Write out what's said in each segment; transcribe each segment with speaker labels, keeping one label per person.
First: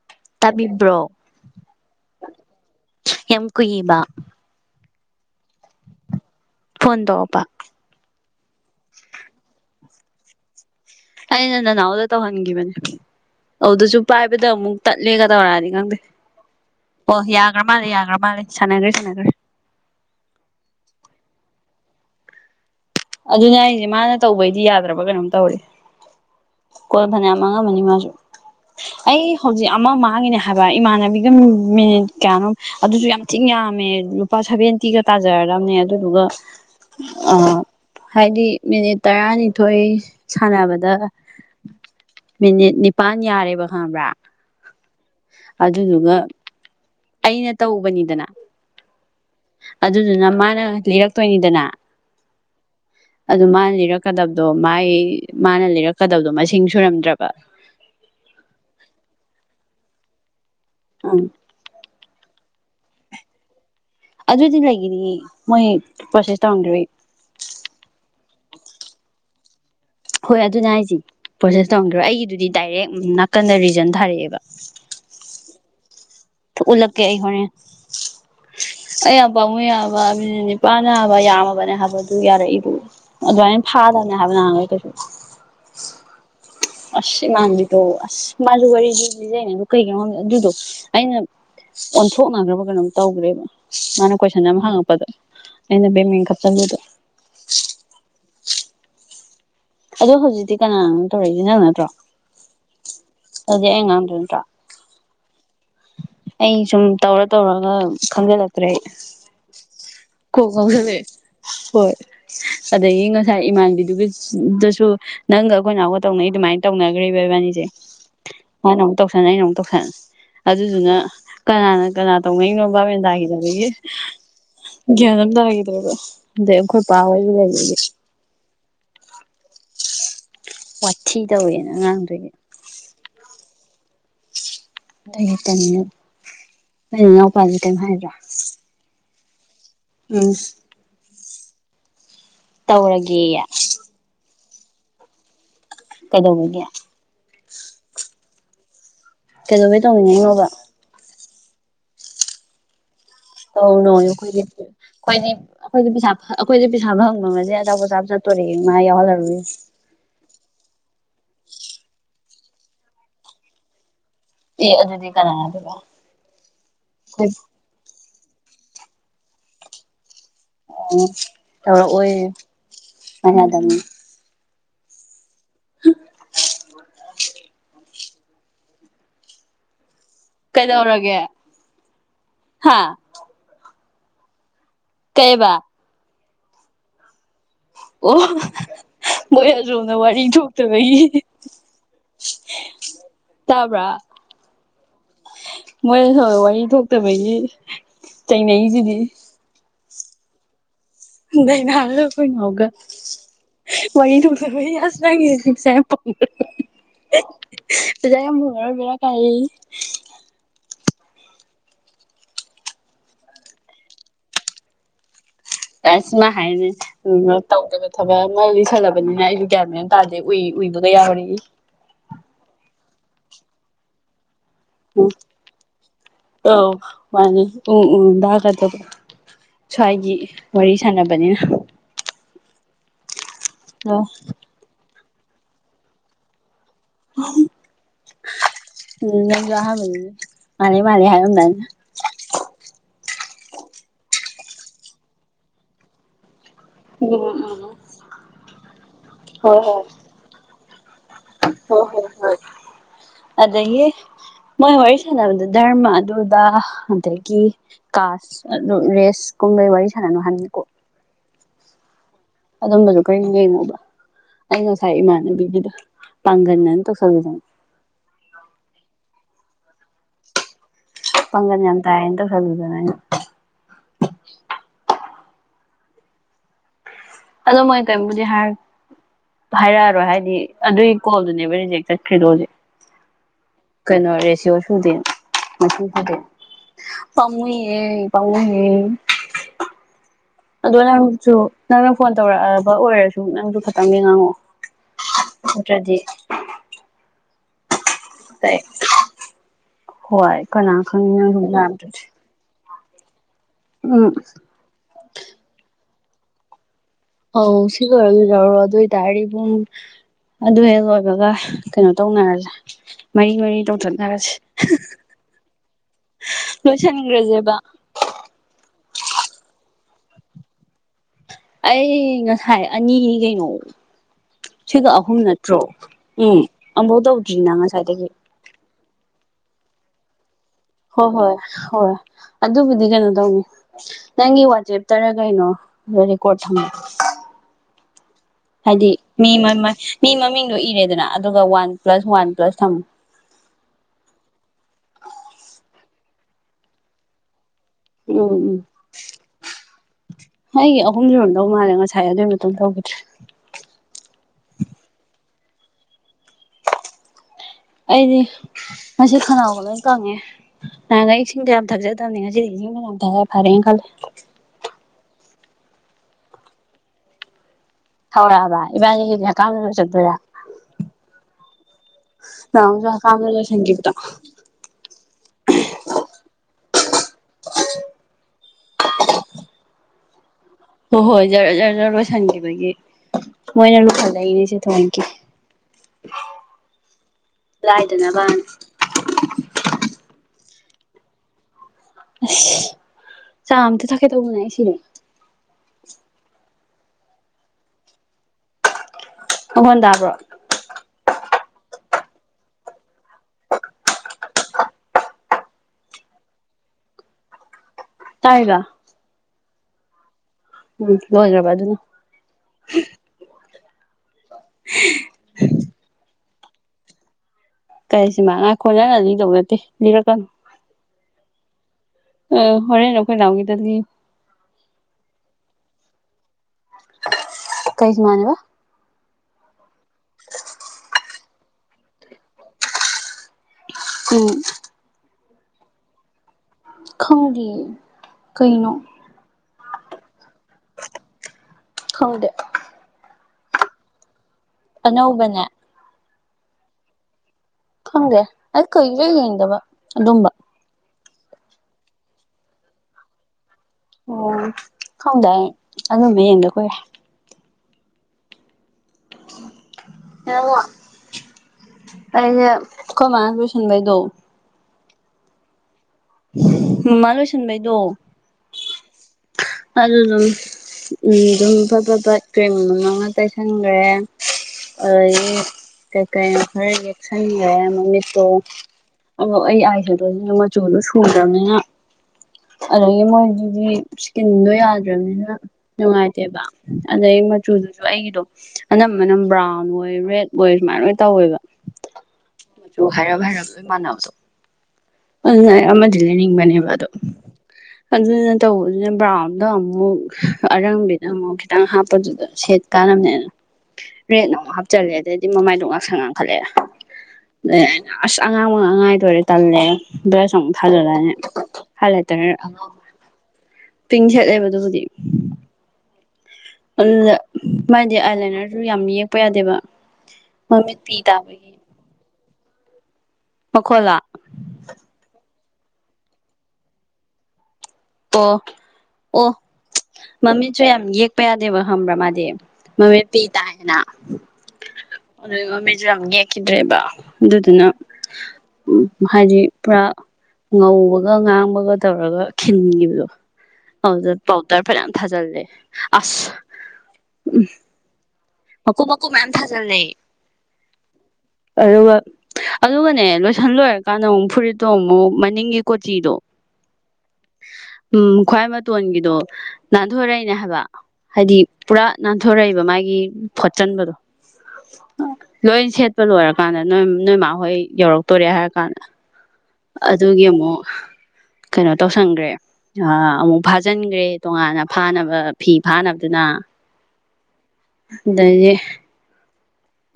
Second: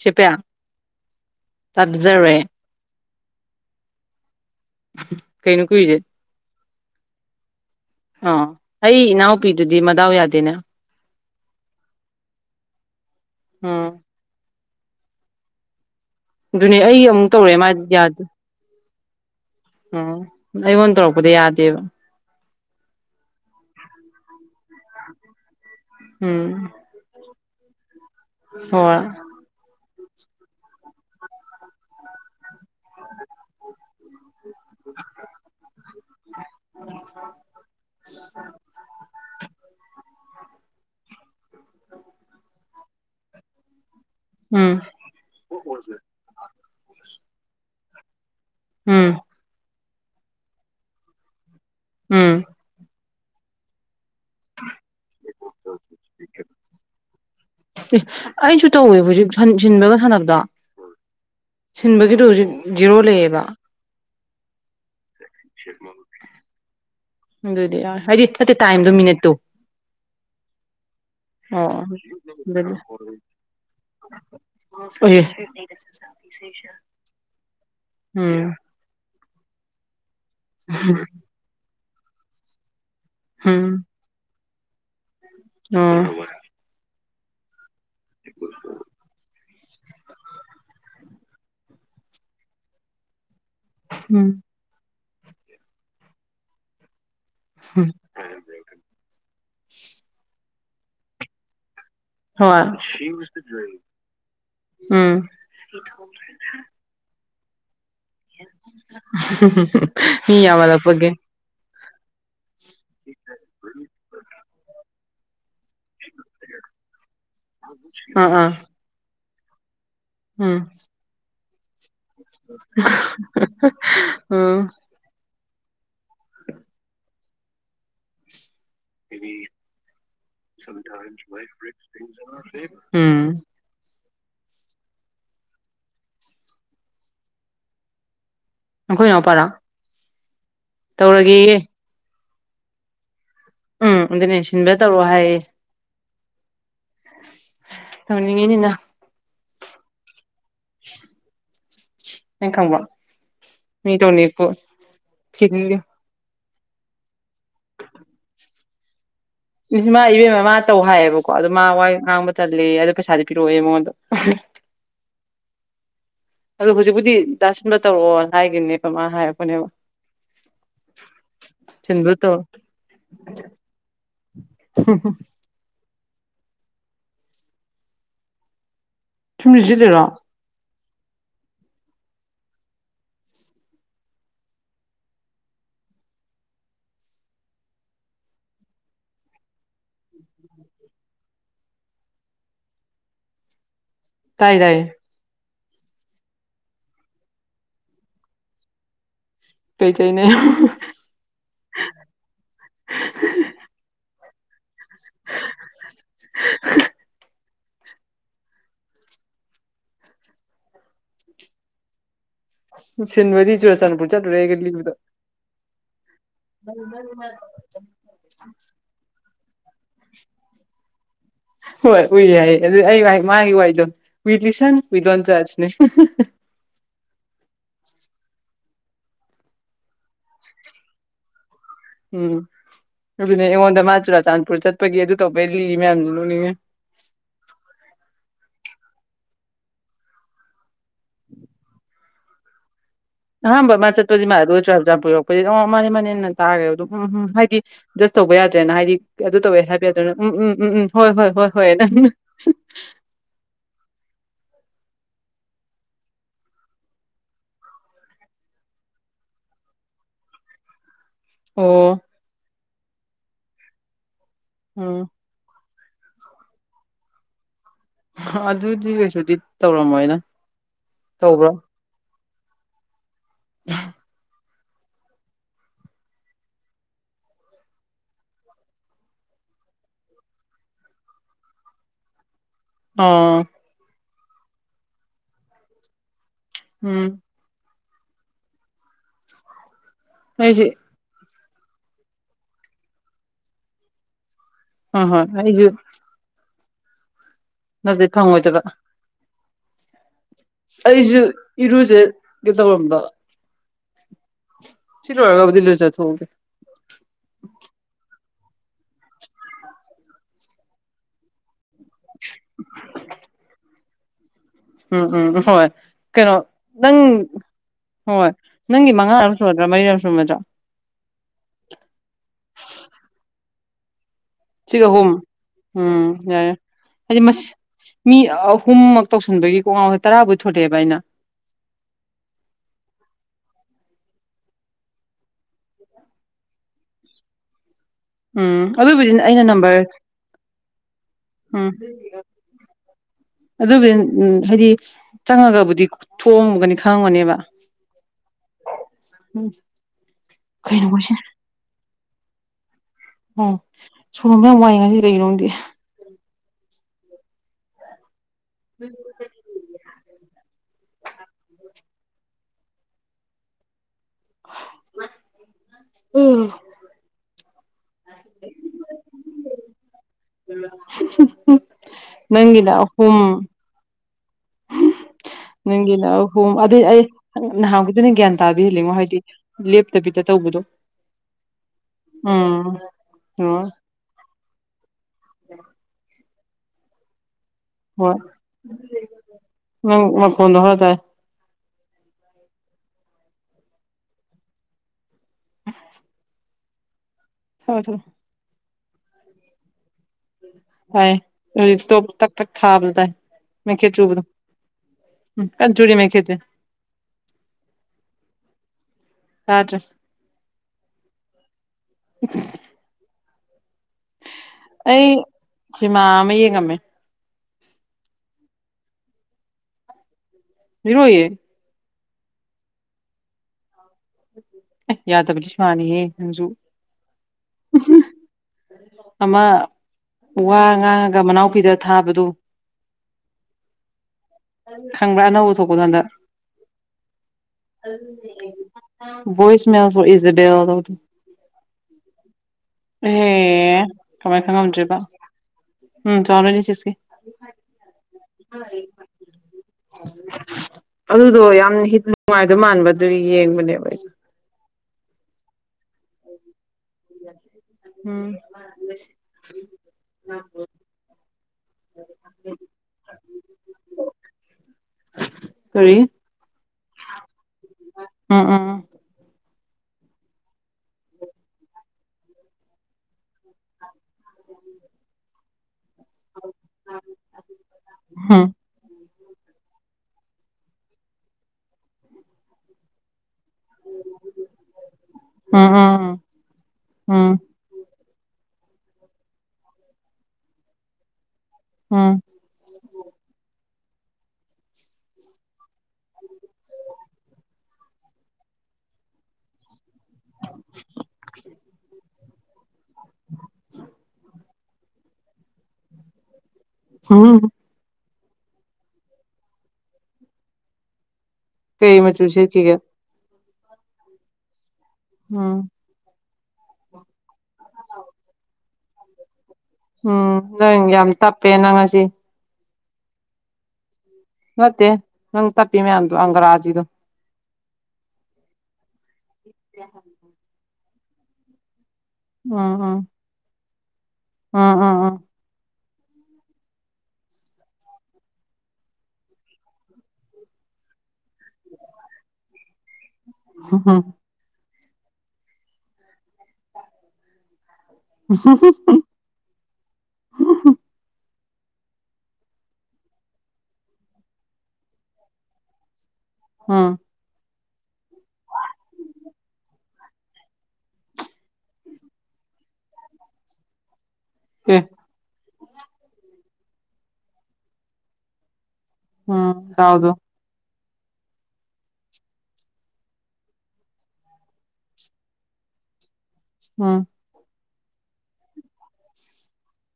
Speaker 1: ꯁꯤꯄꯌꯥ
Speaker 2: ꯇꯥꯕꯤꯕ꯭ꯔꯣ
Speaker 1: ꯇꯞꯖꯔꯋꯦ
Speaker 2: ꯑꯦꯦꯝ ꯀꯨꯤꯕꯥ
Speaker 1: ꯀꯩꯅꯨ ꯀꯣꯏꯖꯦ
Speaker 2: ꯐꯣꯟꯟ ꯇꯧꯕꯕ
Speaker 1: ꯑ ꯑꯩ ꯏꯅꯥꯎꯄꯤꯗꯨꯗꯤ ꯃꯗꯥꯎ ꯌꯥꯗꯦꯅ
Speaker 2: ꯑꯩꯅ ꯅꯅꯥꯎꯗ ꯇꯧꯍꯟꯈꯤꯕꯅꯦ
Speaker 1: ꯎꯝ
Speaker 2: ꯑꯗꯨꯗꯁꯨ ꯄꯥꯏꯕꯗ ꯑꯃꯨꯛ ꯇꯠꯂꯦꯒ ꯇꯧꯔꯛꯑꯗꯤ ꯈꯪꯗꯦ
Speaker 1: ꯑꯗꯨꯅꯦ ꯑꯩ
Speaker 2: ꯑꯣ
Speaker 1: ꯑꯃꯨꯛ ꯇꯧꯔꯦ
Speaker 2: ꯌꯥꯈ꯭ꯔ
Speaker 1: ꯃꯥꯗꯤ
Speaker 2: ꯃꯥꯜꯂꯦ ꯌꯥꯈ꯭ꯔ
Speaker 1: ꯌꯥꯗꯦ
Speaker 2: ꯃꯥꯜꯂꯦ ꯁꯥꯟꯅꯈ꯭ꯔꯦ ꯁꯥꯟꯅꯈ꯭ꯔꯦ
Speaker 1: ꯎꯝ ꯑꯩꯉꯣꯟꯗ ꯇꯧꯔꯛꯄꯗꯤ ꯌꯥꯗꯦꯕ
Speaker 2: ꯑꯗꯨꯅꯦ ꯑꯩꯁꯦ ꯃꯥꯅ ꯇꯧꯕꯩꯗꯤ ꯌꯥꯗ꯭ꯔꯕ ꯀꯩꯅꯣꯝ ꯇꯧꯔꯤꯦ
Speaker 1: ꯎꯝ
Speaker 2: ꯀꯣ ꯐꯅ ꯃꯥꯁꯨ
Speaker 1: ꯍꯣꯏ
Speaker 2: ꯑꯩ ꯍꯧꯖꯤꯛ ꯑꯃ ꯍꯥꯡꯉꯤꯅꯦ ꯍꯥꯏꯕ ꯏꯃꯥꯟꯅꯕꯤꯒ ꯃꯤꯅꯤꯠ ꯀꯌꯥꯅꯣ ꯑꯗꯨꯁꯨ ꯌꯥꯝ ꯊꯤꯤꯡ ꯌꯥꯝꯃꯦ ꯂꯨꯄꯥ ꯁꯦꯚꯦꯟꯇꯤꯒ ꯇꯥꯖꯔꯕꯅꯦ ꯑꯗꯨꯗꯨꯒ ꯑ ꯍꯥꯏꯗꯤ ꯃꯤꯅꯤꯠ ꯇꯔꯥꯅꯤꯊꯣꯏ ꯁꯥꯟꯅꯕꯗ ꯃꯤꯅꯤꯠ ꯅꯤꯄꯥꯥꯟ ꯌꯥꯔꯦꯕ ꯈꯪꯕ꯭ꯔꯥ
Speaker 1: ꯎꯝ
Speaker 2: ꯑꯗꯨꯗꯨꯒ ꯑꯩꯅ ꯇꯧꯕꯅꯤꯗꯅ
Speaker 1: ꯎꯝ
Speaker 2: ꯑꯗꯨꯗꯨꯅ ꯃꯥꯅ ꯂꯤꯔꯛꯇꯣꯏꯅꯤꯗꯅ
Speaker 1: ꯎꯝ
Speaker 2: ꯑꯗꯨ ꯃꯥꯅ ꯂꯤꯔꯛꯀꯗꯕꯗꯣ ꯃꯥꯏ ꯃꯥꯅ ꯂꯤꯔꯛꯀꯗꯕꯗꯣ ꯃꯁꯤꯡ ꯁꯨꯔꯝꯗ꯭ꯔꯕ
Speaker 1: ꯑꯦ ꯑꯩꯁꯨ ꯇꯧꯋꯦ ꯍꯧꯖꯤꯛ ꯁꯤꯟꯕꯒ ꯁꯥꯟꯅꯕꯗꯣ
Speaker 2: ꯑꯪ
Speaker 1: ꯍꯟꯕꯒꯤꯗꯨ ꯍꯧꯖꯤꯛ ꯖꯤꯔꯣ ꯂꯩꯌꯦꯕ
Speaker 2: ꯑꯗꯨꯗꯤ ꯂꯩꯈꯤꯅꯤ ꯃꯣꯏ ꯄꯣꯁꯦꯁ ꯇꯧꯗꯔꯤ
Speaker 1: ꯑꯗꯨꯗꯤ ꯍꯥꯏꯗꯤ ꯏ ꯐꯇ ꯇꯥꯏꯝꯗꯣ ꯃꯤꯅꯠꯇꯨ
Speaker 2: ꯍꯣꯏ ꯑꯗꯨꯅ ꯍꯥꯏꯁꯦ ꯄ꯭ꯔꯣꯁꯦꯁ
Speaker 1: ꯑꯣ
Speaker 2: ꯇꯧꯝꯗ꯭ꯔꯣ ꯑꯩꯒꯤꯗꯨꯗꯤ
Speaker 1: ꯑꯗꯨꯗꯤ
Speaker 2: ꯗꯥꯏꯔꯦꯛ ꯅꯥꯀꯟꯗ ꯔꯤꯖꯟ ꯊꯥꯔꯛꯑꯦꯕ
Speaker 1: [unintelligible]
Speaker 2: ꯎ ꯂꯒ ꯑꯏ ꯍꯧꯅꯤ
Speaker 1: ꯎꯝ
Speaker 2: ꯑ ꯌꯥꯝ ꯄꯕꯥꯎ ꯃꯤꯅꯤꯠ ꯅꯤꯄꯥꯥꯟꯅꯕ ꯌꯥꯝꯃꯕꯅꯦ ꯍꯥꯏꯕꯗꯨ ꯌꯥꯔꯛꯏꯕꯨ ꯑꯗꯨꯃꯥꯏꯅ ꯐꯥꯗꯕꯅꯦ ꯍꯥꯏꯕꯅ ꯍꯪꯉꯛꯦ
Speaker 1: ꯎꯝ
Speaker 2: ꯑꯁ ꯏꯃꯥꯟꯕꯤ ꯇꯣ ꯑꯁ ꯃꯜꯨ ꯋꯥꯔꯤꯖꯅ ꯀꯩ ꯀꯩꯅꯣꯗ ꯑꯗꯨꯗꯣ ꯑꯩꯅ ꯑꯣꯟꯊꯣꯛꯅꯈ꯭ꯔꯕ ꯀꯩꯅꯣꯝ ꯇꯧꯈ꯭ꯔꯦꯕ ꯃꯥꯅ
Speaker 1: ꯎꯝ
Speaker 2: ꯀꯣꯏꯁꯟ ꯑꯃ ꯍꯪꯉꯛꯄꯗꯣ ꯑꯩꯅ ꯕꯦꯡ ꯕꯦꯡ ꯀꯞꯆꯜꯂꯨꯗꯣ
Speaker 1: [unintelligible]
Speaker 2: ꯑꯗꯣ ꯍꯧꯖꯤꯛꯇꯤ ꯀꯅꯥꯅꯣ ꯇꯧꯔꯛꯏꯁꯤ ꯅꯪ ꯅꯠꯇ꯭ꯔꯣ
Speaker 1: ꯍꯣꯏ
Speaker 2: ꯑꯗꯨꯗꯤ ꯑꯩ ꯉꯥꯡꯗꯣ ꯅꯠꯇ꯭ꯔꯣ
Speaker 1: ꯎꯝ
Speaker 2: ꯑꯩ ꯁꯨꯝ ꯇꯧꯔ ꯇꯧꯔꯒ ꯈꯟꯖꯤꯜꯂꯛꯇ꯭ꯔꯦ
Speaker 1: ꯃꯤ
Speaker 2: ꯀꯣꯛ ꯉꯥꯎꯁꯤꯜꯂꯛꯏ
Speaker 1: ꯌꯥꯝꯃꯜꯂꯛꯄꯒꯤ
Speaker 2: ꯍꯣꯏ ꯑꯗꯒꯤ ꯉꯁꯥꯏ ꯏꯃꯥꯟꯕꯤꯗꯨꯒꯤ ꯑꯗꯨꯁꯨ ꯅꯪꯒ ꯑꯩꯈꯣꯏꯅꯅꯥ ꯑꯃꯒ ꯇꯧꯅꯩ ꯑꯗꯨꯃꯥꯏꯅ ꯇꯧꯅꯈ꯭ꯔꯤꯕ ꯏꯕꯥꯅꯤꯁꯦ
Speaker 1: ꯑꯥ ꯑꯥ
Speaker 2: ꯃꯥꯅ ꯑꯃꯨꯛ ꯇꯧ ꯑꯩꯅ ꯑꯃꯨꯛ ꯇꯧ ꯁꯥꯟ
Speaker 1: ꯎꯝ
Speaker 2: ꯑꯗꯨꯗꯨꯅ ꯀꯅꯥꯅ ꯀꯅꯥ ꯇꯧꯅꯩꯅꯣ ꯕꯥꯛ ꯃꯦꯟ ꯇꯥꯈꯤꯗꯕꯒꯤ
Speaker 1: ꯎꯝ
Speaker 2: ꯒ꯭ꯌꯥꯟ ꯑꯃ ꯇꯥꯈꯤꯗ꯭ꯔꯦꯕ ꯑꯗꯩ ꯑꯩꯈꯣꯏ ꯄꯥ ꯑꯣꯏꯕ ꯂꯩꯕꯒꯤ
Speaker 1: ꯑꯗꯨ
Speaker 2: ꯋꯥꯊꯤ ꯇꯧꯋꯦꯅ ꯑꯉꯥꯡꯗꯨꯒꯤ
Speaker 1: [unintelligible] ꯎꯝ
Speaker 2: ꯂꯩꯇ ꯅ ꯏꯅꯥꯎꯄꯥꯗꯤ ꯀꯩꯅꯝ ꯍꯥꯏꯕ꯭ꯔꯥ
Speaker 1: ꯈꯣꯏ ꯏꯅꯥꯎ ꯄꯔꯣ
Speaker 2: ꯎꯝ
Speaker 1: ꯇꯧꯔꯒꯦꯌꯦ
Speaker 2: ꯇꯧꯔꯒꯦꯌꯦ
Speaker 1: ꯎꯝ ꯑꯗꯨꯅꯦ ꯁꯤꯟꯕ ꯇꯧꯔꯣ ꯍꯥꯏꯌꯦ
Speaker 2: ꯀꯩꯗꯧꯕꯒꯤ
Speaker 1: ꯌꯦꯉꯅꯤꯅ
Speaker 2: ꯀꯩꯗꯧꯕꯩ ꯇꯧꯅꯤꯡꯉꯛꯏꯅꯣꯕ
Speaker 1: ꯑꯩ ꯀꯪꯕꯔꯣ
Speaker 2: ꯇꯧꯔꯨꯅꯣꯌꯣ ꯑꯩꯈꯣꯏꯗꯤ
Speaker 1: ꯁꯤꯟꯒꯦ
Speaker 2: ꯑꯩꯈꯣꯏꯗꯤ ꯄꯩꯁꯥ ꯑꯩꯈꯣꯏꯁꯦ ꯄꯩꯁꯥ ꯐꯪꯕ ꯃꯁꯦ ꯑꯆꯥꯄꯣꯠꯆꯥ ꯆꯠꯇꯣꯔꯦꯌꯣ ꯃꯥ ꯌꯥꯎꯍꯜꯂꯔꯨ
Speaker 1: ꯃꯥ ꯏꯕꯦꯝꯃ ꯃꯥ ꯇꯧ ꯍꯥꯏꯌꯦꯕꯀꯣ ꯑꯗꯣ ꯃꯥ ꯋꯥꯏ ꯉꯥꯡꯕ ꯆꯜꯂꯦ ꯑꯗꯣ ꯄꯩꯁꯥꯗꯤ ꯄꯤꯔꯛꯑꯣꯌꯦ ꯃꯉꯣꯟꯗ
Speaker 2: ꯑꯦ ꯑꯗꯨꯗꯤ ꯀꯅꯥꯅ ꯌꯥꯗꯣꯏꯕ
Speaker 1: ꯑꯗꯨ ꯍꯧꯖꯤꯛꯄꯨꯗꯤ
Speaker 2: ꯑꯩꯈꯣꯏ
Speaker 1: ꯇꯥꯁꯤꯟꯕ ꯇꯧꯔꯛꯑꯣ ꯍꯥꯏꯒꯅꯤ ꯄꯥ ꯃꯥ ꯍꯥꯏꯔꯛꯄꯅꯦꯕ
Speaker 2: ꯎ
Speaker 1: ꯁꯤꯟꯕ
Speaker 2: ꯇꯧꯔꯛꯑꯣꯏ
Speaker 1: ꯇꯧꯔꯣ
Speaker 2: ꯃꯌꯥꯗꯅꯤꯅ
Speaker 1: [unintelligible] ꯁꯨꯝꯁꯤꯠ ꯁꯤꯠꯂꯤꯔꯣ
Speaker 2: ꯀꯩꯗꯧꯔꯒꯦ ꯍꯥ ꯀꯩꯕ ꯑꯣ ꯃꯣꯏ ꯑꯁꯣꯝꯅ ꯋꯥꯔꯤ ꯊꯣꯛꯇꯕꯒꯤ ꯇꯥꯕ꯭ꯔ
Speaker 1: ꯇꯥꯏ ꯇꯥꯏ
Speaker 2: ꯃꯣꯏ ꯁꯣꯝ ꯋꯥꯔꯤ ꯊꯣꯛꯇꯕꯒꯤ ꯆꯩꯅꯩꯁꯤꯗꯤ
Speaker 1: ꯀꯩ ꯆꯥꯏꯅꯦ
Speaker 2: ꯂꯩꯅꯥꯒ ꯀꯧꯅꯣ ꯋꯥꯔꯤ ꯊꯣꯛ ꯇꯕꯩ ꯑꯁ [unintelligible] ꯄꯩꯁꯥ ꯌꯥꯝ ꯐꯪꯉꯥꯔꯣꯏ ꯕꯦꯔ ꯀꯥꯏ ꯍꯥꯏꯌꯦ
Speaker 1: ꯁꯤꯟꯕ ꯆꯨꯔꯥꯆꯥꯟꯄꯨꯔ ꯆꯠꯂ ꯔꯦꯒꯕꯗ
Speaker 2: ꯑꯁꯃꯥ ꯍꯥꯏꯅꯦ ꯇꯧꯗꯕ ꯊꯕꯛ ꯑꯃ ꯂꯤꯁꯜꯂꯕꯅꯤꯅ ꯑꯩꯁꯨ ꯒꯌꯟ ꯃꯦꯟ ꯑꯝ ꯇꯥꯗꯦ ꯎꯏ ꯎꯏꯕꯒ ꯌꯥꯎꯔꯤ
Speaker 1: ꯍꯣꯏ ꯎꯏ ꯍꯥꯏꯌꯦ ꯑꯗꯨ ꯑꯩꯍ ꯃꯥꯒꯤ ꯋꯥꯗꯣ
Speaker 2: ꯎꯝ
Speaker 1: [unintelligible]
Speaker 2: ꯗꯥꯥꯒꯗꯕ ꯁ꯭ꯋꯥꯏꯒꯤ ꯋꯥꯔꯤ ꯁꯥꯟꯅꯕꯅꯤꯅ
Speaker 1: ꯎꯝ ꯑꯗꯨꯅꯦ ꯑꯩꯉꯣꯟꯗ
Speaker 2: ꯑꯣ
Speaker 1: ꯃꯥ ꯆꯨꯔꯥꯆꯥꯟꯄꯨꯔ ꯆꯠꯄꯒꯤ ꯑꯗꯨ ꯇꯧꯕꯩ ꯂꯤ ꯃꯌꯥꯝꯗꯨ ꯅꯣꯛꯅꯤꯡꯉꯦ
Speaker 2: ꯎꯝ ꯅꯪꯁꯨ ꯑꯍꯥꯟꯕꯅꯤꯅꯦ ꯃꯥꯂꯤ ꯃꯥꯂꯤ ꯍꯥꯏꯔꯝꯗꯥꯏ
Speaker 1: ꯑꯍꯥꯟꯕ ꯃꯥ ꯆꯠꯄ ꯃꯥꯜꯂꯤ ꯔꯣꯖ ꯆꯨꯔꯥꯆꯥꯟꯄꯨꯔ ꯃꯥꯅꯤ ꯃꯅꯤ꯫ ꯇꯥꯔꯦꯕ ꯑꯗꯨꯝ ꯎꯝ ꯎꯝ ꯍꯥꯏꯗꯤ ꯖꯁ ꯇꯧꯕ ꯌꯥꯗ꯭ꯔꯦꯅ ꯍꯥꯏꯗꯤ ꯑꯗꯨ
Speaker 2: ꯍꯣꯏ
Speaker 1: ꯇꯧꯋꯦ
Speaker 2: ꯍꯣꯏ
Speaker 1: ꯍꯥꯏꯕ ꯑꯗꯨꯕꯅꯤꯅ ꯎꯝ ꯎꯝ ꯎꯝ ꯎꯝ ꯍꯣꯏ ꯍꯣꯏ ꯍꯣꯏ ꯍꯣꯏ ꯍꯣꯏ꯫
Speaker 2: ꯑꯗꯒꯤ꯫ ꯃꯣꯏ ꯋꯥꯔꯤ ꯁꯥꯟꯅꯕꯗ ꯗꯙꯔꯃ ꯑꯗꯨꯗ ꯑꯗꯒꯤ ꯀꯥꯁ ꯑꯗꯨ ꯔꯦꯁ꯫ ꯀꯨꯝꯒꯩ ꯋꯥꯔꯤ ꯋꯥꯔꯤ ꯁꯅꯣ ꯍꯥꯏꯝꯅꯤꯀꯣ꯫
Speaker 1: ꯑꯣ꯫
Speaker 2: ꯑꯗꯨꯝꯕꯁꯨ ꯈꯔꯥ ꯌꯦꯡꯉꯣꯕ ꯑꯩ ꯉꯁꯥꯏ
Speaker 1: ꯎꯝ
Speaker 2: ꯏꯃꯥꯟꯅꯕꯤꯅꯤꯗꯨꯗ꯫ ꯄꯥꯡꯒꯟ ꯑꯅꯥ ꯇꯧꯁꯤꯜꯂꯨꯗ꯫
Speaker 1: ꯑꯗꯨꯗꯤ ꯀꯩꯁꯨꯗꯤ ꯇꯧꯔꯝꯃꯣꯏꯗ꯫
Speaker 2: ꯄꯥꯡꯒꯟ ꯌꯥꯝ ꯇꯥꯏꯌꯦꯅ ꯇꯧꯁꯥꯜꯂꯨꯗ ꯑꯩꯅ꯫
Speaker 1: [inaudible]
Speaker 2: ꯑꯗꯣ ꯃꯣꯏ ꯀꯩꯕꯨꯗꯤ ꯍꯥꯏꯔꯛ ꯍꯥꯏꯔꯛꯑꯔꯣꯏ ꯍꯥꯏꯗꯤ ꯑꯗꯨꯒꯤ ꯀꯣꯜꯗꯨꯅꯦꯕ ꯔꯤꯖꯦꯛ ꯆꯠꯈ꯭ꯔꯦꯗꯣ ꯍꯧꯖꯤꯛ꯫
Speaker 1: ꯑꯥ꯫
Speaker 2: ꯀꯩꯅꯣ ꯔꯦꯁꯤꯌꯣ ꯁꯨꯗꯦ ꯃꯁꯤ ꯁꯨꯗꯦꯅ
Speaker 1: ꯎꯝ
Speaker 2: ꯄꯥꯝꯃꯨꯏ ꯌꯦ ꯄꯥꯝꯃꯨꯏꯌꯦ꯫
Speaker 1: ꯑꯩꯁꯦ
Speaker 2: ꯑꯗꯣ ꯅꯪꯁꯨ ꯅꯪꯅ ꯐꯣꯟ ꯇꯧꯔꯛꯑꯕ ꯑꯣꯏꯔꯁꯨ ꯅꯪꯁꯨ ꯈꯇꯪꯗꯤ ꯉꯥꯡꯉꯛꯑꯣ꯫
Speaker 1: ꯍꯣꯏ ꯍꯣꯏ ꯑꯩꯁꯨ
Speaker 2: ꯅꯠꯇꯔ꯭ꯗꯤ꯫
Speaker 1: ꯅꯗꯤ ꯐꯪꯉꯣꯏꯗꯕ꯫
Speaker 2: ꯍꯣꯏ ꯀꯅꯥ ꯈꯪꯅꯤ ꯅꯪꯁꯨ ꯑꯃꯨꯛ ꯌꯥꯔꯛꯇꯔ꯭ꯗꯤ꯫
Speaker 1: ꯇꯣꯔꯃꯕ꯫
Speaker 2: ꯑꯝ꯫
Speaker 1: ꯁꯤ ꯂꯣꯏꯔꯒꯕꯨꯗꯤ ꯂꯨꯖ ꯊꯣꯛꯎꯒꯦ꯫
Speaker 2: ꯑꯧ ꯁꯤ ꯂꯣꯏꯔ ꯂꯨꯖꯧꯔꯨꯔꯣ ꯑꯗꯣꯏꯇꯥꯔꯗꯤ ꯄꯨꯡ ꯑꯗꯨ ꯍꯦꯛ ꯂꯣꯏꯕꯒ꯫ ꯀꯩꯅꯣ ꯇꯧꯅꯔꯁꯦ ꯃꯔꯤ ꯃꯔꯤ ꯇꯧꯊꯠꯅꯔꯁꯦ꯫
Speaker 1: ꯎꯝ ꯎꯝ ꯍꯣꯏ ꯀꯩꯅꯣ ꯅꯪ꯫
Speaker 2: ꯂꯣꯏꯁꯤꯟꯈ꯭ꯔꯁꯦꯕ
Speaker 1: ꯍꯣꯏ ꯅꯪꯒꯤ ꯃꯉꯥꯔꯛ ꯁꯨꯨꯔꯒꯗ꯭ꯔꯥ ꯃꯔꯤꯔꯛ ꯁꯨꯔꯝꯃꯗ꯭ꯔꯥ꯫
Speaker 2: ꯑꯩ ꯉꯁꯥꯏ ꯑꯅꯤ ꯀꯩꯅꯣ꯫
Speaker 1: [inaudible] ꯁꯤꯖꯨ
Speaker 2: ꯁꯤꯒ
Speaker 1: ꯑꯍꯨꯝ
Speaker 2: ꯅꯠꯇ꯭ꯔꯣ
Speaker 1: ꯎꯝ ꯌꯥꯔꯦ ꯌꯥꯔꯦ
Speaker 2: ꯑꯃꯨꯐꯥꯎ
Speaker 1: ꯍꯥꯏꯗꯤ ꯃꯁ
Speaker 2: ꯇꯧꯗ꯭ꯔꯤꯅ ꯉꯁꯥꯏꯗꯒꯤ
Speaker 1: ꯃꯤ ꯑꯍꯨꯝ ꯃꯛ ꯇꯧꯁꯤꯟꯕꯒꯤ ꯀꯣꯛ ꯉꯧꯔꯦ ꯇꯔꯥꯕꯨ
Speaker 2: ꯍꯣꯏ ꯍꯣꯏ ꯍꯣꯏ ꯑꯗꯨꯕꯨꯗꯤ ꯀꯩꯅꯣ ꯇꯧꯅꯤ꯫ ꯅꯪꯒꯤ ꯋꯥꯆꯦꯞꯇꯔ ꯀꯩꯅꯣ ꯔꯦꯀꯣꯔꯠ ꯊꯝꯃꯨ꯫
Speaker 1: ꯎꯝ꯫
Speaker 2: ꯍꯥꯏꯗꯤ
Speaker 1: ꯑꯗꯨꯕꯨꯗꯤ
Speaker 2: ꯃꯤ
Speaker 1: ꯑꯩꯅ ꯅꯝꯕꯔ
Speaker 2: ꯃꯃꯤꯡꯗꯣ ꯏꯔꯦꯗꯅ ꯑꯗꯨꯒ ꯋꯥꯟ
Speaker 1: ꯎꯝ
Speaker 2: ꯄ꯭ꯂꯁ ꯋꯥꯟ ꯄ꯭ꯂꯁ ꯊꯝꯃꯨ꯫
Speaker 1: ꯑꯗꯨꯕꯨꯗꯤ ꯎꯝ ꯍꯥꯏꯗꯤ ꯆꯪꯉꯒꯕꯨꯗꯤ ꯊꯣꯛꯑꯝꯒꯅꯤ ꯈꯪꯉꯝꯒꯅꯦꯕ꯫
Speaker 2: ꯎꯝ ꯎꯝ
Speaker 1: ꯎꯝ
Speaker 2: ꯍꯣꯏ ꯑꯩꯒꯤ
Speaker 1: ꯀꯩꯅꯣ ꯉꯁꯤ
Speaker 2: ꯑꯍꯨꯝꯁꯨꯔꯝꯗꯧ ꯃꯥꯜꯂꯦ ꯉꯁꯥꯏ ꯑꯗꯨꯏ ꯃꯇꯨꯡ ꯇꯧꯈꯤꯗ꯭ꯔꯦ꯫
Speaker 1: ꯎꯝ ꯁꯣꯔ ꯍꯣꯟꯕ ꯃꯌꯥꯝ ꯋꯥꯏꯉꯁꯤꯁꯦ ꯀꯩꯒꯤꯅꯣ ꯈꯪꯗꯦ꯫
Speaker 2: ꯑꯩꯗꯤ ꯉꯁꯤ ꯈꯅꯥꯎꯒ ꯂꯣꯏ ꯀꯪꯉꯦ ꯅꯍꯥꯟꯒꯩ ꯏꯁꯤꯡꯒ ꯌꯥꯝ ꯊꯥꯛꯆꯗꯕꯅꯤ ꯉꯁꯤꯗꯤ꯫ ꯏꯁꯤꯡ ꯐꯥꯅꯌꯥꯝ ꯊꯛꯑꯦ ꯐꯔꯦꯅ ꯈꯥꯜꯂꯦ꯫
Speaker 1: ꯎꯝ꯫
Speaker 2: ꯍꯧꯔꯛꯑꯕ ꯏꯕꯅꯤꯒꯤꯗꯤ ꯍꯥꯀꯝ ꯑꯗꯨꯝ ꯆꯟꯗꯣꯏꯔ꯫
Speaker 1: ꯅꯪꯒꯤꯗ
Speaker 2: ꯅꯍꯥꯟꯃꯨꯛꯁꯨ
Speaker 1: ꯑꯍꯨꯝ꯫
Speaker 2: ꯍꯀꯥꯝꯗ ꯂꯣꯏꯁꯤꯟꯈꯤꯕꯗꯣ
Speaker 1: ꯅꯪꯒꯤꯅ ꯑꯍꯨꯝ꯫ ꯑꯗꯩ ꯑꯩ ꯅꯍꯥꯟꯃꯣꯛꯀꯤꯗꯨꯅ ꯒ꯭ꯌꯥꯟ ꯇꯥꯕꯤꯍꯜꯂꯤꯉꯣ ꯍꯥꯏꯗꯤ ꯂꯦꯞꯇꯕꯤꯗ꯫ ꯇꯧꯕꯗꯣ
Speaker 2: ꯍꯣꯏ ꯍꯣꯏ ꯖꯔ ꯖꯔ ꯖꯔ ꯂꯣꯏꯁꯟꯈꯤꯕꯒꯤ
Speaker 1: ꯎꯝ
Speaker 2: ꯃꯣꯏꯅ ꯂꯣꯏꯁꯤꯜꯂꯛꯏꯅꯦꯁꯦ ꯊꯑꯣꯏꯀꯤ꯫
Speaker 1: [inaudible] ꯍꯣꯏ
Speaker 2: ꯂꯥꯏꯗꯅꯕꯅ
Speaker 1: ꯅꯪ ꯃꯈꯣꯟꯗꯣ ꯈꯔ ꯇꯥꯏ꯫
Speaker 2: ꯑꯁ ꯆꯥ ꯑꯝꯇ ꯊꯛꯀꯦ ꯇꯧꯕꯅꯦ ꯁꯤꯅꯦ
Speaker 1: ꯎ ꯍꯣꯏ ꯍꯣꯏ
Speaker 2: ꯍꯣꯟꯗ
Speaker 1: ꯇ ꯊ ꯊꯛ ꯊꯥꯕ ꯃ ꯈ ꯆꯨꯕꯗ ꯎ ꯀ ꯆꯨꯔꯤ ꯃ ꯈꯦꯗ
Speaker 2: ꯇꯥꯏꯒ
Speaker 1: ꯁꯥꯔ
Speaker 2: ꯎꯝ ꯂꯣꯏꯗ꯭ꯔꯔꯕ ꯑꯗꯨꯅ
Speaker 1: [inaudible] ꯑꯩ ꯁꯤꯃꯥ ꯑꯃ ꯌꯦꯡꯉꯝꯃꯦ
Speaker 2: ꯀꯔꯤꯁꯤꯃ ꯉꯥꯏ ꯈꯣꯟꯅꯒ ꯂꯤꯗꯧ ꯅꯠꯇꯦ ꯂꯤꯔꯛꯀꯅꯨ
Speaker 1: ꯦ
Speaker 2: ꯑ ꯍꯣꯔꯦꯟ ꯅꯈꯣꯏ ꯂꯥꯎꯒꯤꯗꯗꯤ
Speaker 1: ꯌꯥꯗꯕꯒꯤ ꯁꯃꯅꯤꯍꯦ ꯅꯪꯁꯨꯨ
Speaker 2: ꯀꯩ ꯃꯥꯅꯦꯕ
Speaker 1: ꯑꯃ ꯋꯥ ꯉꯥꯡꯉꯒ ꯃꯅꯥꯎꯄꯤꯗ ꯊꯥꯕꯗꯨ
Speaker 2: ꯎꯝ
Speaker 1: ꯅ ꯊꯣꯛ ꯏꯖꯗ
Speaker 2: ꯈꯪꯗꯤꯌꯦ ꯀꯩꯅꯣ ꯈꯪꯗꯦ
Speaker 1: ꯍ ꯀꯃꯥꯏꯅ ꯈꯪꯉꯝꯗ꯭ꯣꯏꯦꯕ
Speaker 2: ꯑꯅꯧꯕꯅꯦ
Speaker 1: ꯎꯝ ꯆꯥꯎꯥꯗꯣꯏꯅꯦ ꯁꯤꯁꯀꯤ
Speaker 2: ꯈꯪꯒꯦ ꯑꯩ ꯀꯨꯏꯗꯦ ꯌꯦꯡꯗꯕ ꯑꯗꯨꯝꯕ
Speaker 1: ꯑꯗꯨꯗꯣ ꯌꯥꯝ ꯍꯤ ꯅꯨꯡꯉꯥꯏꯗ ꯃꯥꯟꯕ ꯑꯗꯨꯗꯤ ꯌꯦꯡꯕꯅꯦ
Speaker 2: ꯑꯣ ꯈꯪꯗꯥꯏ ꯑꯗꯨꯝꯕ ꯌꯦꯡꯗ ꯀꯨꯏꯔꯦ
Speaker 1: ꯎꯝ
Speaker 2: ꯑꯩꯦ ꯀꯃ ꯁꯟꯚꯏꯗꯣ
Speaker 1: ꯀꯔꯤ
Speaker 2: ꯃꯃꯥ ꯂꯣꯏꯁꯟꯕꯩꯗꯣ
Speaker 1: ꯎꯝ ꯎꯝ
Speaker 2: ꯑꯗꯨ ꯑꯗꯨꯝ ꯎꯝ ꯑꯗꯨꯝ ꯐ ꯐꯕ ꯀ꯭ꯔꯤꯝ ꯃꯥꯡ ꯑꯃ ꯇꯥꯏ ꯈꯪꯈ꯭ꯔꯦ ꯑꯩ ꯀꯩꯀꯩꯅ ꯈꯔ ꯌꯦꯛꯁꯟꯈ꯭ꯔꯦ ꯃꯃꯤꯠꯇꯣ
Speaker 1: ꯎꯝ
Speaker 2: ꯑ ꯑꯩ ꯑꯁꯨ ꯅ ꯃꯆꯨꯗꯨꯣ ꯁꯨꯗ꯭ꯔꯕꯅꯤꯅ ꯑꯗꯨꯗꯒꯤ ꯃꯣꯏ ꯏꯁꯀꯤꯟꯗꯣ ꯌꯥꯗ꯭ꯔꯕꯅꯤꯅ
Speaker 1: ꯎꯝ ꯎꯝ ꯎꯝ
Speaker 2: ꯅꯨꯡꯉꯥꯏꯇꯦꯕ ꯑꯗꯩ
Speaker 1: ꯎꯝ
Speaker 2: ꯃꯆꯨꯗꯨꯁꯨ ꯑꯩꯒꯤꯗꯣ ꯑꯅꯝꯕ ꯑꯅꯝ ꯕ꯭ꯔꯥꯎꯟ ꯑꯣꯏ ꯔꯦꯗ ꯑꯣꯏ ꯁꯨꯃꯥꯏꯅ ꯂꯣꯏꯅ ꯇꯧꯋꯦꯕ
Speaker 1: ꯎꯝ
Speaker 2: ꯃ ꯍꯥꯏꯔꯞ ꯍꯥꯏꯔ ꯂꯣꯏ ꯃꯥꯟꯅꯕꯗꯣ ꯑ ꯑꯃꯗ ꯂꯩꯦ ꯅꯤꯡ ꯃꯅꯦꯕ ꯑꯗꯨ ꯑꯗꯨꯅ ꯇꯧꯕꯗꯨꯅ ꯕ꯭ꯔꯥꯎꯟꯗ ꯑꯃꯨꯛ ꯑꯔꯪꯕꯤꯗ ꯑꯃꯨꯛ ꯈꯤꯇꯪ ꯍꯥꯞꯄꯗꯨꯗ ꯁ ꯀꯥꯟꯅꯕꯅꯦꯅ ꯔꯦꯠꯅ ꯑꯃꯨꯛ ꯍꯥꯞꯆꯜꯂꯦ ꯑꯗꯩꯗꯤ ꯃꯃꯥꯏꯗꯣ ꯉꯥꯛꯁꯪ ꯉꯥꯡꯈꯠꯂꯛꯦ
Speaker 1: ꯎꯝ
Speaker 2: ꯑ ꯑꯁ ꯑꯉꯥꯡ ꯃꯉꯥꯏꯗ ꯑꯣꯏꯔꯦ ꯇꯜꯂꯦ ꯕ꯭ꯔꯦꯁ ꯑꯃꯨꯛ ꯊꯥꯖꯜꯂꯅꯦ
Speaker 1: ꯀꯔꯤ ꯃꯆꯨꯁꯦꯈꯤꯒ
Speaker 2: ꯄꯤꯡ ꯁꯠꯂꯦꯕ ꯑꯗꯨꯕꯨꯗꯤ
Speaker 1: ꯎꯝ
Speaker 2: ꯑꯗꯨꯗ ꯃꯥꯗꯤ ꯑꯥꯏꯂꯦꯅꯔꯁꯨ ꯌꯥꯝ ꯌꯦꯛꯄ ꯌꯥꯗꯦꯕ
Speaker 1: ꯎꯝ ꯅꯣꯏ
Speaker 2: ꯃꯃꯤꯠ ꯄꯤ
Speaker 1: ꯌꯥꯝ ꯇꯞꯄꯦ ꯅꯪ ꯉꯁꯤ
Speaker 2: ꯑꯣꯈꯣꯂꯥ
Speaker 1: ꯃꯠꯇꯦ ꯅꯪ ꯇꯄꯤꯃꯦꯗꯨꯣ ꯍꯪ ꯔꯥꯗꯨ
Speaker 2: ꯑꯣ ꯑꯣ ꯃꯃꯤꯁꯨ ꯌꯥꯝ ꯌꯦꯛꯄ ꯌꯥꯗꯦꯕ ꯍꯪꯕ꯭ꯔ ꯃꯥꯗꯤ ꯃꯃꯤꯄꯤꯤ ꯇ ꯍꯥꯏꯅ
Speaker 1: ꯑꯝ ꯑꯝ ꯑꯝ
Speaker 2: ꯌꯥꯝ ꯌꯦꯛꯈꯤꯗ꯭ꯔꯦꯕ ꯑꯗꯨꯗꯨꯅ ꯎ ꯍꯥꯏꯗꯤ ꯄꯨꯔꯥ ꯉꯧꯕꯒ ꯉꯥꯡꯕꯒ ꯇꯧꯔꯒ ꯈꯤꯟꯈꯤꯕꯗꯣ
Speaker 1: ꯎꯝ ꯎꯝ
Speaker 2: ꯑꯗꯨ ꯄꯥꯎꯇꯔ ꯐ ꯑ ꯊꯥꯖꯜꯦ ꯑꯁ ꯎ ꯃꯀꯨꯞ ꯃꯀꯨꯞ ꯃꯌꯥꯝ ꯊꯥꯖꯤꯜꯂ ꯑꯗꯨꯒ ꯑꯗꯨꯒꯅꯦ ꯂꯣꯏꯁꯟ ꯂꯣꯏꯔꯀꯥꯟꯗ ꯑꯃꯨꯛ ꯐꯨꯔꯤꯠꯇꯣ ꯑꯃꯨꯛ ꯃꯅꯤꯡꯒꯤ ꯀꯣꯇꯤꯗꯣ
Speaker 1: ꯑꯥ
Speaker 2: ꯎꯝ ꯈ꯭ꯋꯥꯏ ꯃꯇꯣꯟꯒꯤꯗꯣ ꯅꯥꯟꯊꯣꯔꯛꯏꯅꯦ ꯍꯥꯏꯕ ꯍꯥꯏꯗꯤ ꯄꯨꯔꯥ ꯅꯥꯟꯊꯣꯔꯛ ꯂꯩꯕ ꯃꯥꯒꯤ ꯐꯣꯠꯆꯟꯕꯗꯣ
Speaker 1: ꯀ
Speaker 2: ꯂꯣꯏ ꯁꯦꯠꯄ ꯂꯣꯏꯔꯀꯥꯟꯗ ꯅꯣꯏ ꯅꯣꯏꯃꯍꯣꯏ ꯌꯧꯔꯛꯇꯣꯔꯦ ꯍꯥꯏꯔ ꯀꯥꯟꯗ
Speaker 1: ꯎꯝ ꯗꯥꯎꯗꯣ
Speaker 2: ꯑꯗꯨꯒꯤ ꯑꯃꯨꯛ
Speaker 1: [unintelligible]
Speaker 2: ꯀꯩꯅꯣ ꯇꯧꯁꯟꯈ꯭ꯔꯦ ꯑꯃꯨꯛ ꯐꯥꯖꯤꯟꯈ꯭ꯔꯦ ꯇꯣꯉꯥꯟꯅ ꯐꯥꯅꯕ ꯐꯤ ꯐꯥꯅꯕꯗꯨꯅ
Speaker 1: ꯎꯝ
Speaker 2: ꯑꯦ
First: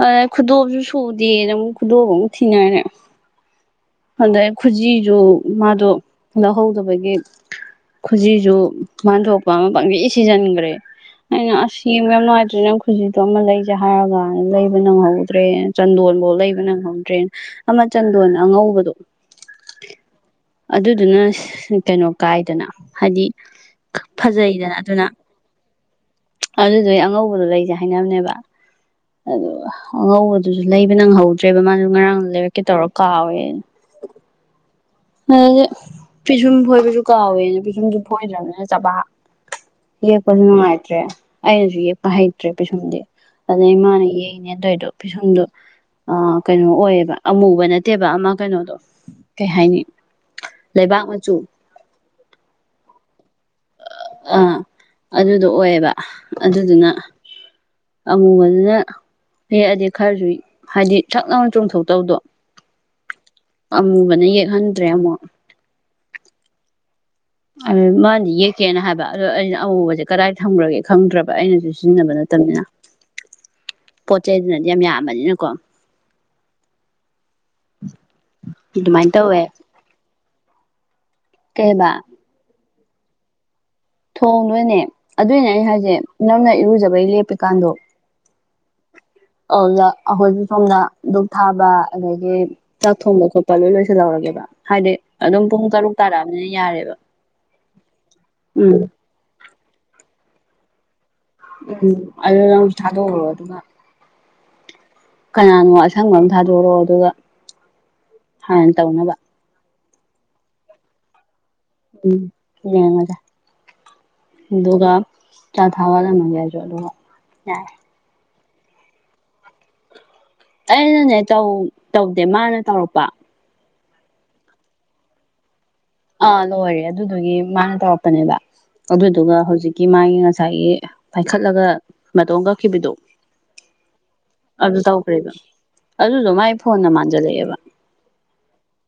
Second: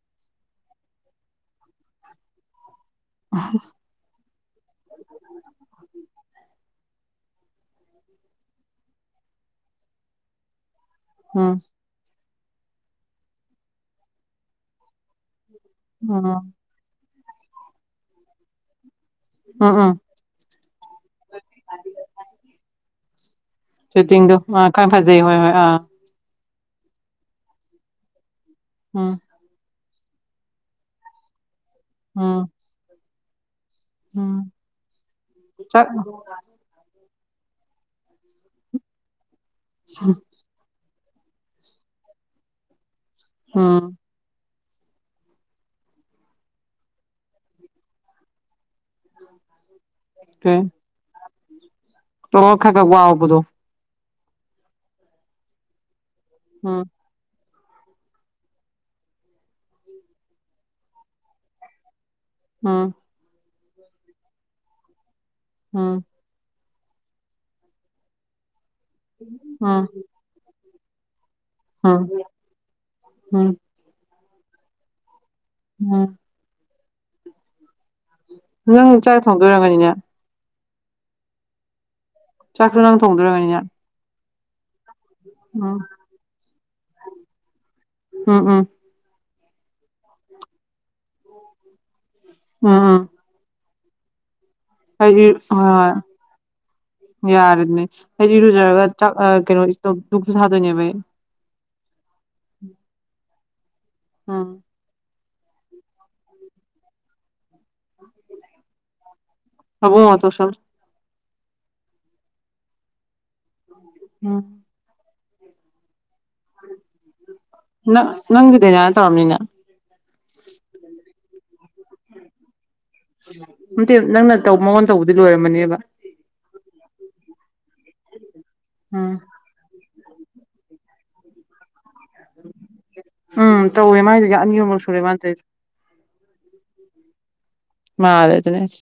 Speaker 2: ꯑꯗ ꯈꯨꯗꯣꯝꯁꯨ ꯁꯨꯗꯦꯅ ꯑꯃꯨꯛ ꯈꯨꯗꯣꯝ ꯑꯃꯨꯛ ꯊꯤꯅꯔꯦ
Speaker 1: ꯑ
Speaker 2: ꯑꯗꯩ ꯈꯨꯖꯤꯗꯨ ꯃꯥꯗꯣ ꯂꯧꯍꯧꯗꯕꯒꯤ ꯈꯨꯖꯤꯁꯨ ꯃꯟ ꯊꯣꯛꯣꯛꯄ ꯑꯃ ꯄꯪꯗꯤ ꯁꯤꯖꯤꯟꯈ꯭ꯔꯦ ꯑꯩꯅ
Speaker 1: ꯎꯝ
Speaker 2: ꯑꯁ ꯌꯦꯡꯕ ꯌꯥꯝ ꯅꯨꯡꯉꯥꯏꯇ꯭ꯔꯦ ꯅꯪ ꯈꯨꯖꯤꯗꯣ ꯑꯃ ꯂꯩꯁꯦ ꯍꯥꯏꯔꯒ ꯂꯩꯕ ꯅꯪꯍꯧꯕ ꯗ꯭ꯔꯦ ꯆꯟꯗꯣꯟꯐꯧ
Speaker 1: ꯎꯝ
Speaker 2: ꯂꯩꯕ ꯅꯪꯍꯧꯗ꯭ꯔꯦ ꯑꯃ ꯆꯟꯗꯣꯟ ꯑꯉꯧꯕꯗꯣ
Speaker 1: ꯎꯝ ꯎꯝ
Speaker 2: ꯑꯗꯨꯗꯨꯅ ꯀꯩꯅꯣ ꯀꯥꯏꯗꯅ ꯍꯥꯏꯗꯤ
Speaker 1: ꯁꯨꯇꯤꯡꯗꯣ ꯑ ꯈꯔ ꯐꯖꯩ ꯍꯣꯏ ꯍꯣꯏ ꯑꯥ
Speaker 2: ꯑꯗꯨꯗ ꯑꯩ ꯑꯉꯧꯕꯗꯣ ꯂꯩꯁꯦ ꯍꯥꯏꯅꯕꯅꯦꯕ
Speaker 1: ꯎꯝ
Speaker 2: ꯑꯗꯨꯒ ꯑꯉꯧꯕꯗꯨꯁꯨ ꯂꯩꯕ ꯅꯪꯍꯧꯗ꯭ꯔꯦꯕ ꯃꯥꯁꯨ ꯉꯔꯥꯡ
Speaker 1: ꯎꯝ
Speaker 2: ꯂꯩꯔꯛꯀꯦ ꯇꯧꯔ ꯀꯥꯎꯋꯦ
Speaker 1: ꯎꯝ
Speaker 2: ꯑꯗꯨ
Speaker 1: ꯆꯠ
Speaker 2: ꯄꯤꯁꯨꯝ ꯐꯣꯏꯕꯁꯨ ꯀꯥꯎꯋꯦ ꯑ ꯄꯤꯁꯨꯝꯁꯨ ꯐꯣꯏꯗ꯭ꯔꯕꯅꯤꯅ ꯆꯕꯥ ꯌꯦꯛꯄꯁꯨ ꯅꯨꯡꯉꯥꯏꯇ꯭ꯔꯦ ꯑꯩꯅꯁꯨ ꯌꯦꯛꯄ ꯍꯩꯇ꯭ꯔꯦ ꯄꯩꯤꯁꯨꯝꯗꯤ ꯑꯗꯨꯗꯩ ꯏ
Speaker 1: ꯎꯝ
Speaker 2: ꯃꯥꯥꯅ ꯌꯦꯛ ꯅꯦ ꯑꯗꯨꯏꯗꯣ ꯐꯤꯁꯨꯡꯗꯨꯣ ꯑ ꯀꯩꯅꯣ ꯑꯣꯏꯌꯦꯕ ꯑꯃꯨꯕ ꯅꯠꯇꯦꯕ ꯑꯃ ꯀꯩꯅꯣꯗꯣ ꯀꯩ ꯍꯥꯏꯅꯤ ꯂꯩꯕꯥꯛ ꯃꯆꯨ
Speaker 1: ꯑꯣ ꯈ ꯀꯗꯨꯣ
Speaker 2: ꯑꯥ ꯑꯗꯨꯗꯣ ꯑꯣꯏꯌꯦꯕ
Speaker 1: ꯎꯝ
Speaker 2: ꯑꯗꯨꯗꯨꯅ ꯑꯃꯨꯕ ꯑꯗꯨꯅ ꯍꯦꯛꯑꯗꯤ ꯈꯔꯁꯨ ꯍꯥꯏꯗꯤ ꯁꯥꯛ ꯂꯥꯎꯅ ꯆꯣꯡꯊꯣꯛꯇꯕꯗꯣ
Speaker 1: ꯑꯝ
Speaker 2: ꯑꯃꯨꯕꯅ ꯌꯦꯛꯍꯟꯗ꯭ꯔꯦ ꯑꯃꯨꯛ
Speaker 1: ꯎꯝ
Speaker 2: ꯑꯗꯨ ꯃꯥꯅꯗꯤ ꯌꯦꯛꯀꯦꯅ ꯍꯥꯏꯕ ꯑꯗꯣ ꯑꯩꯅ
Speaker 1: ꯎꯝ
Speaker 2: ꯑꯉꯕꯁꯦ ꯀꯗꯥꯏ ꯊꯝꯈ꯭ꯔꯒꯦ ꯈꯪꯗ꯭ꯔꯕ ꯑꯩꯅꯁꯨ
Speaker 1: ꯎꯝ
Speaker 2: ꯁꯤꯖꯤꯟꯅꯕ ꯅꯠꯇꯕꯅꯤꯅ
Speaker 1: ꯎꯝ
Speaker 2: ꯄꯣꯠ ꯆꯩꯗꯨꯅꯗꯤ ꯌꯥꯝ ꯌꯥꯝꯕꯅꯤꯅ
Speaker 1: ꯎꯝ ꯅꯪ
Speaker 2: ꯑꯗꯨꯃꯥꯏꯅ
Speaker 1: ꯆꯥꯛ
Speaker 2: ꯇꯧꯋꯦ
Speaker 1: ꯊꯣꯡꯗꯣꯏꯔꯝꯃꯅꯤꯅꯦ
Speaker 2: ꯀꯩꯕ
Speaker 1: ꯆꯥꯛꯁꯨ ꯅꯪ ꯊꯣꯡꯗꯣꯏꯔꯒꯅꯤ ꯅ
Speaker 2: ꯊꯣꯡꯗꯣꯏꯅꯦ ꯑꯗꯨꯏꯅꯦ ꯑꯩ ꯍꯥꯏꯁꯦ ꯅꯪꯅ ꯏꯔꯨꯖꯕꯩ ꯂꯦꯞꯄꯤꯀꯥꯟꯗꯣ
Speaker 1: ꯎꯝ ꯎꯝ
Speaker 2: ꯑꯣꯖ ꯑꯩꯈꯣꯏꯁꯨ ꯁꯣꯝꯗ ꯙꯛ ꯊꯥꯕ ꯑꯗꯒꯤ
Speaker 1: ꯎꯝ
Speaker 2: ꯆꯥꯛ
Speaker 1: ꯎꯝ
Speaker 2: ꯊꯣꯡꯕ ꯈꯣꯠꯄ ꯂꯣꯏ ꯂ ꯂꯧꯔꯒꯦꯕ ꯍꯥꯏꯗꯤ ꯑꯗꯨꯝ ꯄꯨꯡ ꯇꯔꯨꯛ ꯇꯥꯔꯛꯑꯅꯤꯅ ꯌꯥ
Speaker 1: ꯌꯥꯔ ꯑꯗꯨꯅꯤ
Speaker 2: ꯎꯝ
Speaker 1: ꯏꯔꯖ ꯀꯩꯅꯣꯗꯨꯁꯨ ꯁꯥꯗꯅꯤꯕ
Speaker 2: ꯎꯝ ꯑ ꯅꯁꯨ ꯊꯥꯗꯣꯛꯎꯔꯣ ꯑꯗꯨꯒ
Speaker 1: ꯑꯥ
Speaker 2: ꯀꯅꯥꯅꯣ ꯑꯁꯪꯕ ꯑꯃꯝ ꯊꯥꯗꯣꯔꯑꯣ ꯑꯗꯨꯒ ꯍꯥꯟꯅ ꯇꯧꯅꯕ
Speaker 1: ꯑꯕ ꯇꯣ ꯁ
Speaker 2: ꯎꯝ ꯌꯥꯖ
Speaker 1: ꯎꯝ
Speaker 2: ꯑꯗꯨꯒꯒ ꯆ ꯊꯋꯥꯗ ꯑꯗꯨ ꯌꯥꯏ
Speaker 1: ꯅꯪꯗꯦ ꯅ ꯇꯧꯔꯣꯝꯅꯤꯅ
Speaker 2: ꯑꯩꯅꯅꯦꯧ ꯇꯧꯗꯦ ꯃꯥꯅ ꯇꯧꯔꯛꯄ
Speaker 1: ꯝꯇꯦ ꯅꯪꯅ ꯇꯧꯕ ꯃꯉꯣꯟ ꯇꯧꯕꯗꯤ ꯂꯣꯏꯔꯝꯃꯅꯦꯕ
Speaker 2: ꯑꯥ ꯂꯣꯏꯔꯦ ꯑꯗꯨꯗꯨꯒꯤ ꯃꯥꯅ ꯇꯧꯔꯛꯄꯅꯦꯕ
Speaker 1: ꯎꯝ
Speaker 2: ꯑꯗꯨꯗꯨꯒ ꯍꯧꯖꯤꯛ ꯀ ꯃꯥꯒꯤ ꯉꯁꯥꯏꯒꯤ ꯄꯥꯏꯈꯠꯂꯒ ꯃꯇꯣꯝ ꯀꯛꯈꯤꯕꯗꯣ
Speaker 1: ꯎꯝ ꯇꯧꯋꯦ ꯃꯥꯏꯗꯣ
Speaker 2: ꯑꯗꯨ
Speaker 1: ꯑꯅꯤꯔꯛ ꯁꯨꯔꯦ ꯃꯥꯅ
Speaker 2: ꯇꯧꯈ꯭ꯔꯦꯕ
Speaker 1: ꯇꯧꯔꯤꯗꯣ
Speaker 2: ꯑꯗꯨꯗꯣ ꯃꯥꯏ ꯐꯣꯟꯅ ꯃꯥꯟꯖꯜꯂꯛꯑꯦꯕ
Speaker 1: ꯃꯥꯗꯦ ꯑꯗꯨꯅꯦ